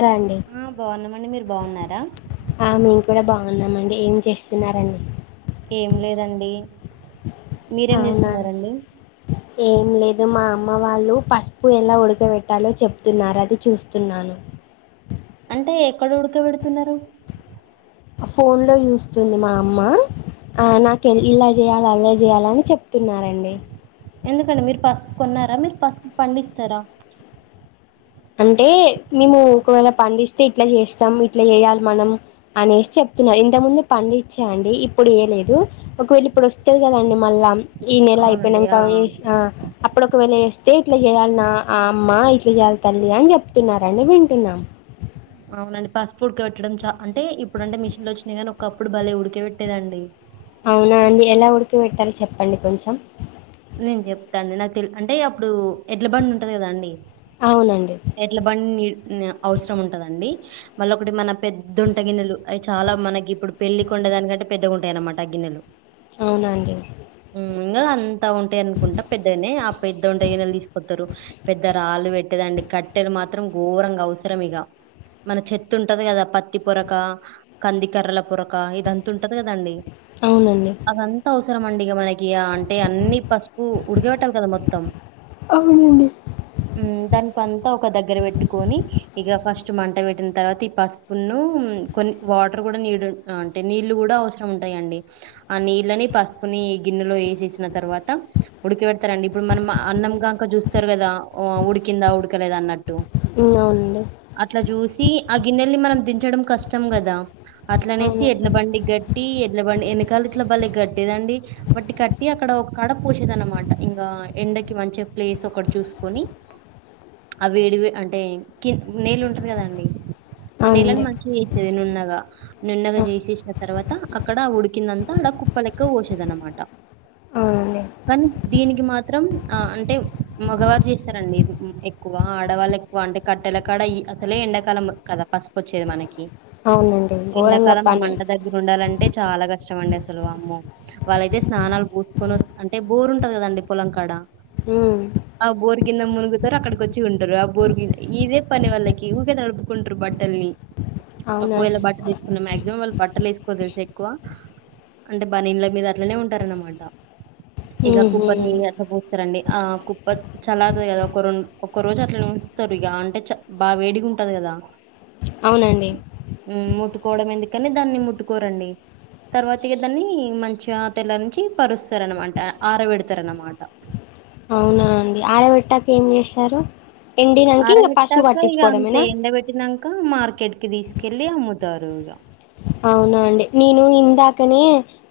రా అండి ఆ బాగున్నమండి మీరు బాగున్నారా వున్నామండి ఏం చేస్తున్నారండి ఏం లేదండి మీరేం అవునా చేస్తున్నారండి ఏం లేదు మా అమ్మ వాళ్ళు పసుపు ఎలా ఉడకబెట్టాలో చెప్తున్నారు అది చూస్తున్నాను అంటే ఎక్కడ ఉడకబెడుతున్నారు ఫోన్ లో చూస్తుంది మా అమ్మ ఆ నాకు ఇలా చేయాలి అలా చేయాలి అని చెప్తున్నారండి ఎందుకండి మీరు పసుపు కొన్నారా మీరు పసుపు పండిస్తారా అంటే మేము ఒకవేళ పండిస్తే ఇట్లా చేస్తాం ఇట్లా చేయాలి మనం అనేసి చెప్తున్నారు ఇంతకు ముందు పండించ అండి ఇప్పుడు ఏయ లేదు ఒకవేళ ఇప్పుడు వస్తది కదండి మళ్ళా ఈ నెల అవునండి. అయిపోయినాంక ఆ! ఆ! వెసిన అప్పుడు ఒకవేళ ఏస్తే ఇట్లా చెయాలినా అ అమ్మా ఇట్లా చెయాల తల్లి అని చెప్తున్నారండి వింటున్నాం అవునండి పసుపు ఉడకబెట్టడం చా అంటే ఇప్పుడు అంటే మిషన్లు వచ్చినయి కానీ ఒకప్పుడు భలే ఉడక బెట్టేదండి అవునా అండి ఎలా ఉడక పెట్టాలి చెప్పండి కొంచెం నేను చెప్తా అండి నాకు తెలి అంటే అప్పుడు ఎడ్ల బండి ఉంటుంది కదా అండి అవునండి ఎడ్ల బండి నీ నీ అవసరం ఉంటదండి మళ్ళ ఒకటి మన పెద్దొంట గిన్నెలు అవి చాలా మనకి ఇప్పుడు పెళ్లి కొండేదానికంటే పెద్దగుంటాయి అన్నమాట ఆ గిన్నెలు అవున అండి హ్మ్. ఇంగా అంతా ఉంటాయి అనుకుంటా పెద్దగానే ఆ పెద్ద వంటే గిన్నెలు తీసుకతారు పెద్ద రాళ్ళు పెట్టేదండి కట్టెలు మాత్రం ఘోరంగా అవసరం ఇగ మన చెత్త ఉంటది కదా పత్తి పొరక కందికర్రల పొరక ఇదంత ఉంటది కదండి అవునండీ [unintelligible] యా అంటే అన్నీ పసుపు ఉడకవెట్టాలి కదా మొత్తం అవునండి ఉహ్ దన్ ఒక దగ్గర పెట్టుకొని ఇగ ఫస్ట్ మంట పెట్టిన తర్వాత ఈ పసుపు ఉన్ను కొన్ని వాటర్ కూడా నీడ్ అంటే నీళ్లు కూడా అవసరంటాయిండి. ఆ నీళ్ళని పసుపుని గిన్నెలో వేసేసిన తర్వాత ఉడక పెడతారండి, ఇప్పుడు మనం అన్నం గాంక చూస్తారు కదా ఉడికింద ఉడక [unintelligible] ట్టు ఉమ్, అవునండి అట్లా చూస్ ఈ ఆ గిన్నెల్ని మనం దించడం కష్టం కదా అట్ల అనేసి ఎడ్ల అవునండి బండికి కట్టి ఎడ్ల బండి వెనకాల ఇట్ల బలె కట్టేదండి వాట్ని కట్టి అక్కడ ఒక కాడ పోషేది అన్నమాట ఇంగా ఎండకి మంచి ప్లేస్ ఒకటి చూసుకొని ఆ వేడివే అంటే కి నీళ్ళు ఉంటది కదా అండి ఆ నేలని అవునండి మంచిగా చేసేది నున్నగా నున్నగా చేసేసిన తర్వాత అక్కడ ఉడికిందిన్ ఆడా కుప్పలేక్క వోసేది అన్నమాట అవునండి కానీ దీనికి మా త్రం అ అంటే మగవారు చేస్తారండి ఇది ఎక్ ఎక్కువ ఆడవాళ్ళుకి వంట కట్టెల కాడ అసలే ఎండాకాలం కదా పసుపు వచ్చేది మనకి అవునండి ఘోరంగా ఎండాకాలం ఆ పని మంట దగ్గర ఉండాలంటే చాలా క [unintelligible] వామ్మో, వాళ్ళైతే స్నానాలు పోసుకొని వస్తుంటే అంటే బోరుంటది కదండి పొలం కాడ ఉహ్ ఆ బోరు కింద మున్గుతరు అక్కడికి వ చ్చి ఉంటరు అ బోర్ కింద ఇదే పని వాళ్లకి ఊకే తడుపుకుంటరు బట్టల్ని అవునా ఒకవేళ బట్టలు తీసుకున్న మాక్సిమం వాళ్ళు బట్టలు ఏసు [unintelligible] ఎక్కువ అంటే బనిండ్ల మీద అట్లనే ఉంటారనమాట ఇగ ఉహూ కుప్పర్ని అట్లా పూస్తారండి ఆ కుప్ప చల్ర్ కోరూన్ ఒక్క రోజు అట్లనే ఉంచుతారు ఇగ అంటే చ బాగా వేడిగా ఉంటది కదా అవునండి కోవడం ఎందుకని దాన్ని ముట్టుకోరండి తర్వాత ఇగ దాన్ని మంచిగా తెల్ల నుంచి పరుస్తారు అనమాట ఆరవెట్టుతారు అనమాట అవునానండి ఆరావేట్టాక ఏం చేస్తారు? ఎండినంక ఇంగ పసుపు అరవేట్టాక ఇక అంత పట్టించుకోవడమేనా ఎండ పెట్టినాక మార్కెట్ కి తీస్ కిల్లీ అమ్ముతారు ఇగా అవున అండి నేను ఇందాకనే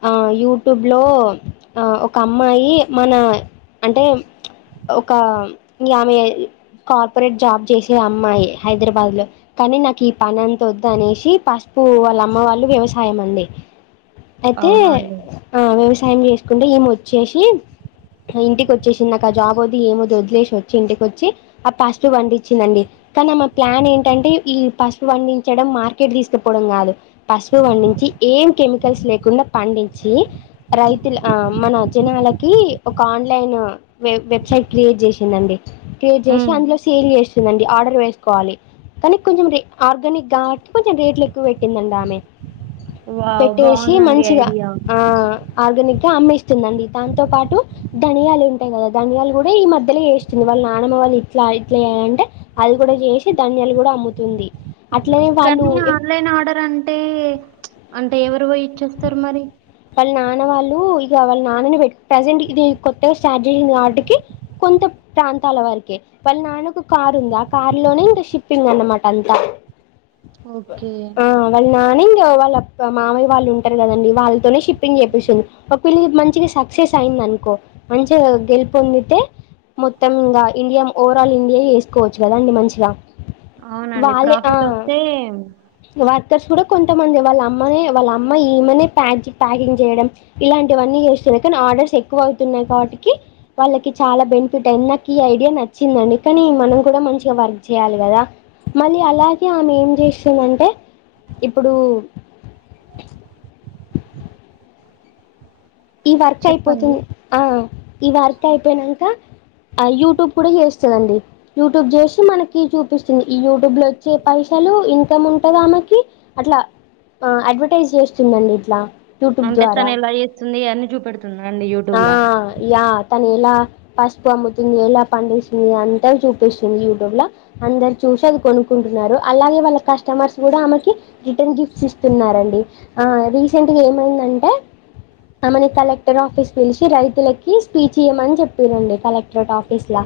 ఆ యూట్యూబ్ లో ఆ ఒక అమ్మాయి మన అంటే ఒక ఆమె కార్పొరేట్ జాబ్ చేసే అమ్మాయి హైదరాబాద్ లో కానీ నాకు ఈ పని అంత వద్దు అనేసి పసుపు వాళ్ళ అమ్ అమ్మ వాళ్ళు వ్యవసాయం అండి అయితే అవునండి ఆ వ్యవస్ టైం చేసుకుంటే ఏమి వచ్చేసి ఆ ఇంటికి వచ్చేసింది నాకు ఆ జాబ్ అది ఎమ్ వద్దు వదిలేసి వచ్చి ఇంటికి వచ్చి ఆ పసుపు పండించిింది అండి కానీ ఆ మా ప్లాన్ ఏంటంటే ఈ పసుపు పండించడం మార్కెట్ తీసుకపోవడం కాదు పసుపు పండించి ఏం కెమిక కల్స్ లేకుండా పండించి రైతుల మన జనాలకి ఒక ఆన్లైన్ వె వెబ్సైట్ క్రియేట్ చేసిందండి. క్రియేట్ చేసి ఉమ్ అందులో సేల్ చేస్తూ దండి ఆర్డర్ వేసుకోవాలి కానీ కొంచెం రే ఆర్గానిక్ గాబట్టి కొంచెం రేట్లు ఎక్కువ పెట్టిందండి ఆమె వావ్ పెట్టేసి బాగుందండి మంచిగా ఐడియా ఆ ఆర్గానిక్ తా అమ్మిస్తుంది అండి దాంతో పాటు ధనియాలు ఉంటాయి కదా ధనియాలు కూడా ఈ మధ్యలో చేస్తుంది వాళ్ళ నానమ్మ వాళ్ళు ఇట్లా ఇట్లా చేయంటే అది కూడా చేసి ధనియాలు కూడా అమ్ముతుంది. అట్లనే వాళ్ళు కానీ ఆన్లైన్ ఆర్డర్ అంటే అంటే ఎవరు పోయి ఇచ్చేస్తారు మరి వాళ్ళ నాన్న వాళ్ళు ఇక వాళ్ళ నాన్నని పెట్ ప్రజెంట్ ఇది కొత్తగా స్టార్ట్ చేసింది వాటికి కొంత ప్రాంతాల వరకే వాళ్ళ నాన్నకు కారు ఉంది ఆ కార్ లోనే ఇంకా షిప్పింగ్ అన్నమాట అంతా ఓకే ఆ వాళ్ నాని వాళ్ళ మామయ వాళ్ళు ఉంటారు కదండి వాళ్ళు తోనే షిప్పింగ్ చేపిస్తుంది ఒక పళ్ళ మంచిగా సక్సెస్ అయింది అనుకో మంచిగా గెలుపొందితే మొత్తం ఇంకా ఇండియా ఓవరాల్ ఇండియా చేసుకోవచ్చు కదాండి మంచిగా అవునండి వాళ్ళే ప్రాఫిట్ వస్తే తర్స్ కూడా కొంతమంది వాళ్ళ అమ్మనే వాళ్ళ అమ్మ ఏమనే ప్యాజిక్ ప్యాకింగ్ చేయడం ఇలాంటివన్నీ చేస్తున్నాయి కానీ ఆర్డర్స్ ఎక్కువ అవుతున్నాయి కాబట్టికి వాళ్ళకి చాలా బెనిఫిట్ అ నాక ఈ ఐడియా నచ్చిందండి కానీ మనం కూడా మంచిగా వర్క్ చేయాలి కదా మళ్ళీ అలాగే ఆమె ఏం చేస్తుందంటే ఇప్పుడు ఈ వర్క్ చెప్పండి అయిపోతుంది ఆ ఈ వర్క్ అయిపోయినాక ఆ యూట్యూబ్ కూడా చేస్తుందిండి యూట్యూబ్ చేస్త మనకి చూపిస్తుంది ఈ యూట్యూబ్ లో వచ్చే పైసలు ఇన్కమ్ ఉంటది ఆమెకి అట్లా అడ్వర్టైజ్ చేస్తుందిండి ఇట్లా యూట్యూబ్ ద్వారా అంటెత్తన ఎలా చెస్ వస్తుంది అవన్నీ చూపెడుతుంది అండి యూట్యూబ్ ఆ లో యా తను ఎలా పసుపు అమ్ముతుంది ఎలా పండిస్తుంది అంతా చూపిస్తుంది యూట్యూబ్ లో అందరు చూసి అది కొనుకుంటున్నారు అలాగే వాళ్ళ కస్టమర్స్ కూడా ఆమెకి రిటర్న్ గిఫ్ట్స్ ఇస్తున్నారుండి ఆ రీసెంట్ గా ఏమైందంటే ఆమెని కలెక్టర్ ఆఫీస్ పిలిచి రైతులకి స్పీచ్ ఇయ్యమని చెప్పారండి కలెక్టరేట్ ఆఫీస్ లో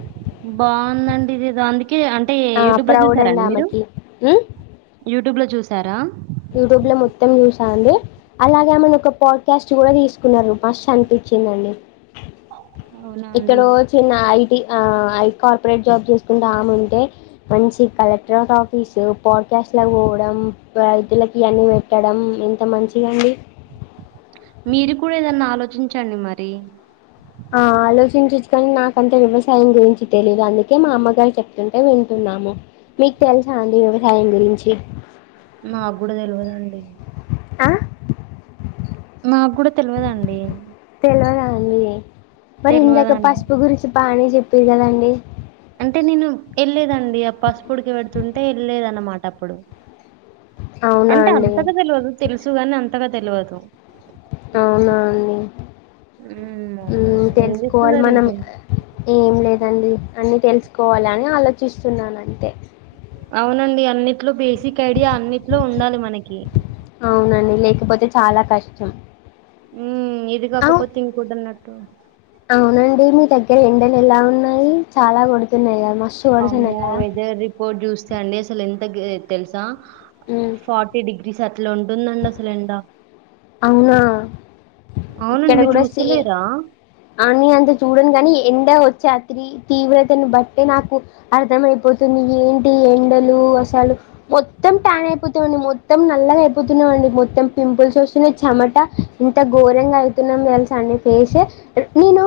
కీ అంటే యూట్యూబ్లో ప్రౌడ్ అండి చూసారాండి మీరు ఆమెకి ఉమ్, యూట్యూబ్లో చూసారా యూట్యూబ్లో మొత్తం చూసా అండి అలాగే ఆమెని ఒక పాడ్కాస్ట్ కూడా తీసుకున్నారు మాస్త్ అనిపించిందండి అవునా ఇక్కడ అండి ఓ చిన్న ఐ ఇక ఆహ్ హఐ కార్పొరేట్ జాబ్ చూసుకుంటాముంటే మంచి కలెక్టరేట్ ఆఫీసు పాడ్కాస్ట్ లా పోవడం రైతులకి అన్న పెట్టడం ఎంత మంచిగాండి మీరు కూడా ఏదన్నా ఆలోచించండి మరి ఆ ఆలోచించచ్చుకని నాకంతే వ్యవసాయం గురించి తెలీదు అందుకే మా అమ్మగారు చెప్తుంటే వింటున్నాము మీకు తెలుసా అండి వ్యవసాయం గురించి. మాకు కూడా తెలవదండి ఆ మా కూడా తెల్వదండి తెలవదండి మరి ఇందాక తెల్వదండి పసుపు గురించి పానే చెప్పిది కదండి అంటే నేను వెళ్లేదండి ఆ పసుపుడికి పెడుతుంటే వెళ్ళలేదన్నమాట అప్పుడు అవునా అంటే అండి అంతగా తెలివదు తెలుసు కాని అంతగ తెలువదు అవునా అండి హ్మ్ మ్మ్ అవునండి ఏం తెలుసుకోవాలి చేస్తున్నారు మనం ఇంకా ఏం లేదండి అన్ని తెలుసుకోవాల అని ఆలోచిస్తున్నాను అంతే అవునండి అన్నిట్లో బేస్ సిక్ ఐడియా అన్నిట్లో ఉండాలి మనకి అవునండి లేకపోతే చాలా కష్టం ఉ ఇది అవు కాకపోతే ఇంకో డన్నట్ ట్టు అవునండి మీ దగ్గర ఎండలు ఎలా ఉన్నాయి చాలా కొడుతున్నయ్ కద అమ్మో వెదర్ రిపోర్ట్ చూస్తే అండి అసలు ఎం తగ్ తెలుసా మ్మ్ ఫోర్టీ డిగ్రీస్ అట్లు ఉంటుందండి అసలు ఎండ అవునా అవునండి ఇక్కడ మీరు కూడా సే చూస్తలేరా అని అంత చూడను కాని ఎండ వచ్చే అత్రి తీవ్రతను బట్టి నాకు అర్థం అయిపోతుంది, ఏంటి ఎండలు అసలు మొత్తం టాన్ అయిపోతావండి మొత్తం నల్లగా అయిపోతున్నావండి. మొత్తం పింపుల్స్ వస్సున్నయ్ చెమట ఇంత గోర బెంగ్ అయితున్నాం తెల్సా అండి ఫేసు, నేను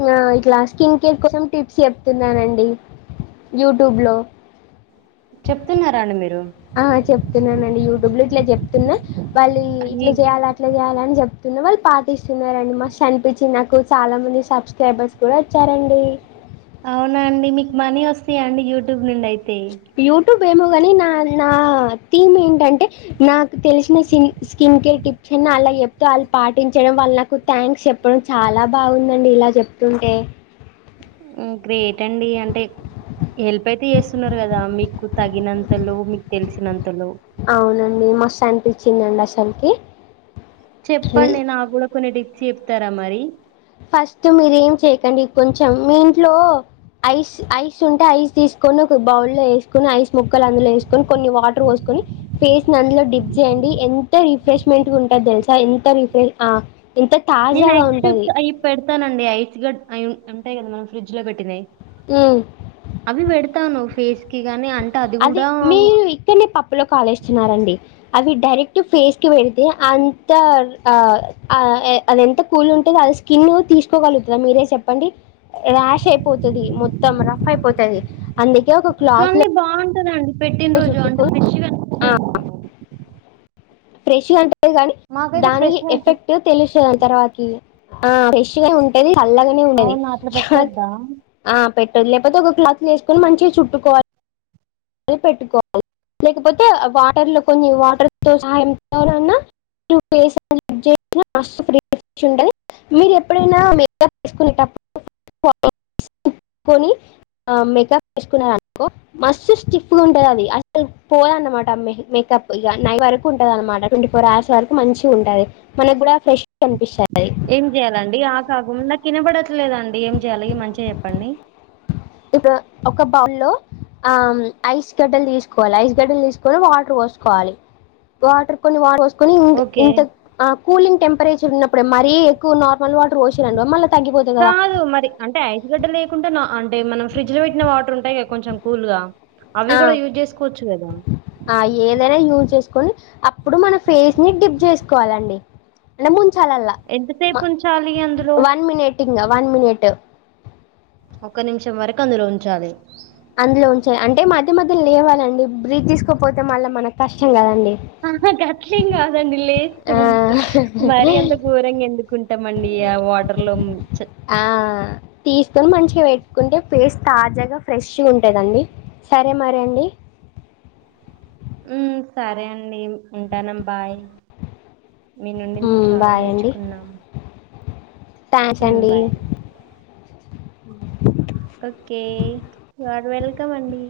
ఇలా ఇట్లా స్కిన్ కేర్ కోసం టిప్స్ చెప్తున్నానండి, యూట్యూబ్ లో చెప్తున్నారాండి మీర్ ఆ చెప్తున్నానండి యూట్యూబ్ లో ఇట్లా చెప్ తున్న వాళ్ళు ఇట్ల అన్ని జేయాల అట్లా జేయాల అని చెప్ స్తున్న వాళ్ళు పాటిస్తున్నారండి మస్స్ అనిపించి నాకు చాలా మంది సబ్స్క్రైబర్స్ కూడా వచ్చారండి. అవునా అండి మీకు మనీ వస్తాయి అండి యూట్యూబ్ నుండి అయి తే యూట్యూబ్ ఏమో కాని నా నా థీమ్ ఏంటంటే నాకు తెలిసిన స్న్ స్కిన్ కేర్ టిప్స్ అన్నీ ఆల్లకు చెప్తా, వాళ్ళు పాటించడం వాళ్ళు నాకు థ్యాంక్స్ చెప్పడం చాలా బాగుందండి ఇలా చెప్తుంటే, హ్మ్ గ్రేట్ అండి అంటే హెల్ప్ అయితే చేస్తున్నారు కదా మీకు తగినంతలో మీకు తెలిసినం అవునండి మస్సు అనిప్ పిచ్చిందండి అసలికి చెప్పండి నా గూడా కొన్ని డిప్ చెప్తారా మరి ఫస్ట్ మీరు ఏం చేయకండి, కొంచెం మీ ఇంట్లో ఐస్ ఐస్ ఉంటే ఐస్ తీసుకొని ఒక బౌల్ లో వేసుకొని ఐస్ ముక్కలు అందులో వేసుకొని కొన్ని వాటర్ పోసుకొని ఫేస్ ని అందులో డిప్ చేయండి, ఎంత రిఫ్రెష్మెంట్ ఉంటుంది తెలుసా ఎంత రిఫ్రెష్ ఎంత నేను తాజాగా ఐస్ ఉంటది క్యూబ్స్ అవి పెడతానండి ఐస్ గడ్ అయి ఉంటాయి కదా మనం ఫ్రిడ్జ్ లో పెట్టినయి ఉమ్, అవి వెడు తాను ఫేస్కి కాన్ అదే మీరు ఇక్కడనే పప్పులో కాలేస్తున్నారండి అవి డైరెక్ట్ ఫేస్ కి పెడితే అంత ఆ ఆ అది ఎంత కూల్ ఉంటుందో అది స్కిన్ తీసుకోగలుగుతుద మీరే చెప్పండి రాష్ అయిపోతది మొత్తం రఫ్ అయిపోతది అండి ది ఒక క్లాత్లో తాన్ పెట్టిన రోజు అంటే ఫ్రష్గా [inaudible] ఫ్రేష్గ అన్ టె దాని దాని ఫ్రెష్ గా అనిపిస్తది ఎఫెక్ట్ తెలుస్తది తర్వాతకి ఆ ఫ్రేష్గా ఉంటది చల్లగానే ఉండది అవునా అట్లా పెట్టొద్దా ఆ పె లేకపోతే ఒక క్లాస్ వేసుకని మంచిగా చుట్టుకోవాలి పెట్టుకోవాలి లేకపోతే వాటర్ లో కొన్ని వాటర్తో సాయంతోనన్న [inaudible] మీరు ఎప్పుడైనా మెకప్ వేసుకునేటప్పుడు [inaudible] మెకప్ వేసుకున్నారానుకో మస్త్ స్టిఫ్ గా ఉంటాది అది అసలు పోదన్నమాట మేకప్ ఇగ నైట్ వరకు ఉంటంది అనమాట ట్వంటీ ఫోర్ అవర్స్ వరకు మంచిగా ఉంటంది మనకు కూడా ఫ్రెష్గా కనిపిస్తది ఏం చెయాలండి ఆ కాకు నాకు ఇనబడ లేదండి ఏం చేయ్యాలి మంచిగా చెప్పండి ఇప్పుడు ఒక బౌ లో ఆ ఐస్ గడ్డలు తీసుకోవాలి ఐస్ గడ్డలు తీసుకొని వాటర్ పోసుకోవాలి వాటర్ కొన్ని వాటర్ పోస్ ని ఓకే ఇంత ఆ కూలింగ్ టెంపరేచర్ ఉన్నప్పుడే మరీ ఎక్కు కున్నార్ మల్లి వాటర్ పోసిర్రు మళ్ళీ తగ్గిపోతది కదా కాదు మరి అంటే ఐస్ గడ్డ లేకుండా అంటే మనం ఫ్రిడ్జ్ లో పెట్టిన వాటర్ ఉంటాయి కదా కొంచెం కూల్ గా ఆ ఏదైనా యూజ్ చేసు కోని అప్పుడు మన ఫేస్ ని డిప్ చేసుకోవాలండి లే మున్ చల్ ల లా ఎంతసేపు ఉంచాలి అందులో వన్ మనిట్ ఇంగ వన్ మినిటు ఒక్క నిమిషం వరకు అందులో ఉంచాలి అందులో ఉంచలి అంటే మధ్య మధ్య లేవాలండి బ్రీత్ తీసుకోకపోతే మల్లా మనకు కష్టం కదండి ఆ గట్లేం కాదండి లేస్తం ఆ మరి అంత ఘోరంగా ఎందుకుంటామండి ఆ వాటర్ లో ఆ తీసుకొని మంచిగా పెట్టుకుంటే పేస్ట్ తాజాగా ఫ్రెష్గా ఉంటదండి సరే మరి అండి ఉ సరే అండి ఉంటాను బాయ్ మీ నుండి మేం చాలా బాయ్ నేర్చుకున్నామ్ టాసండి ఓకే యు ఆర్ వెల్కమ్ అండి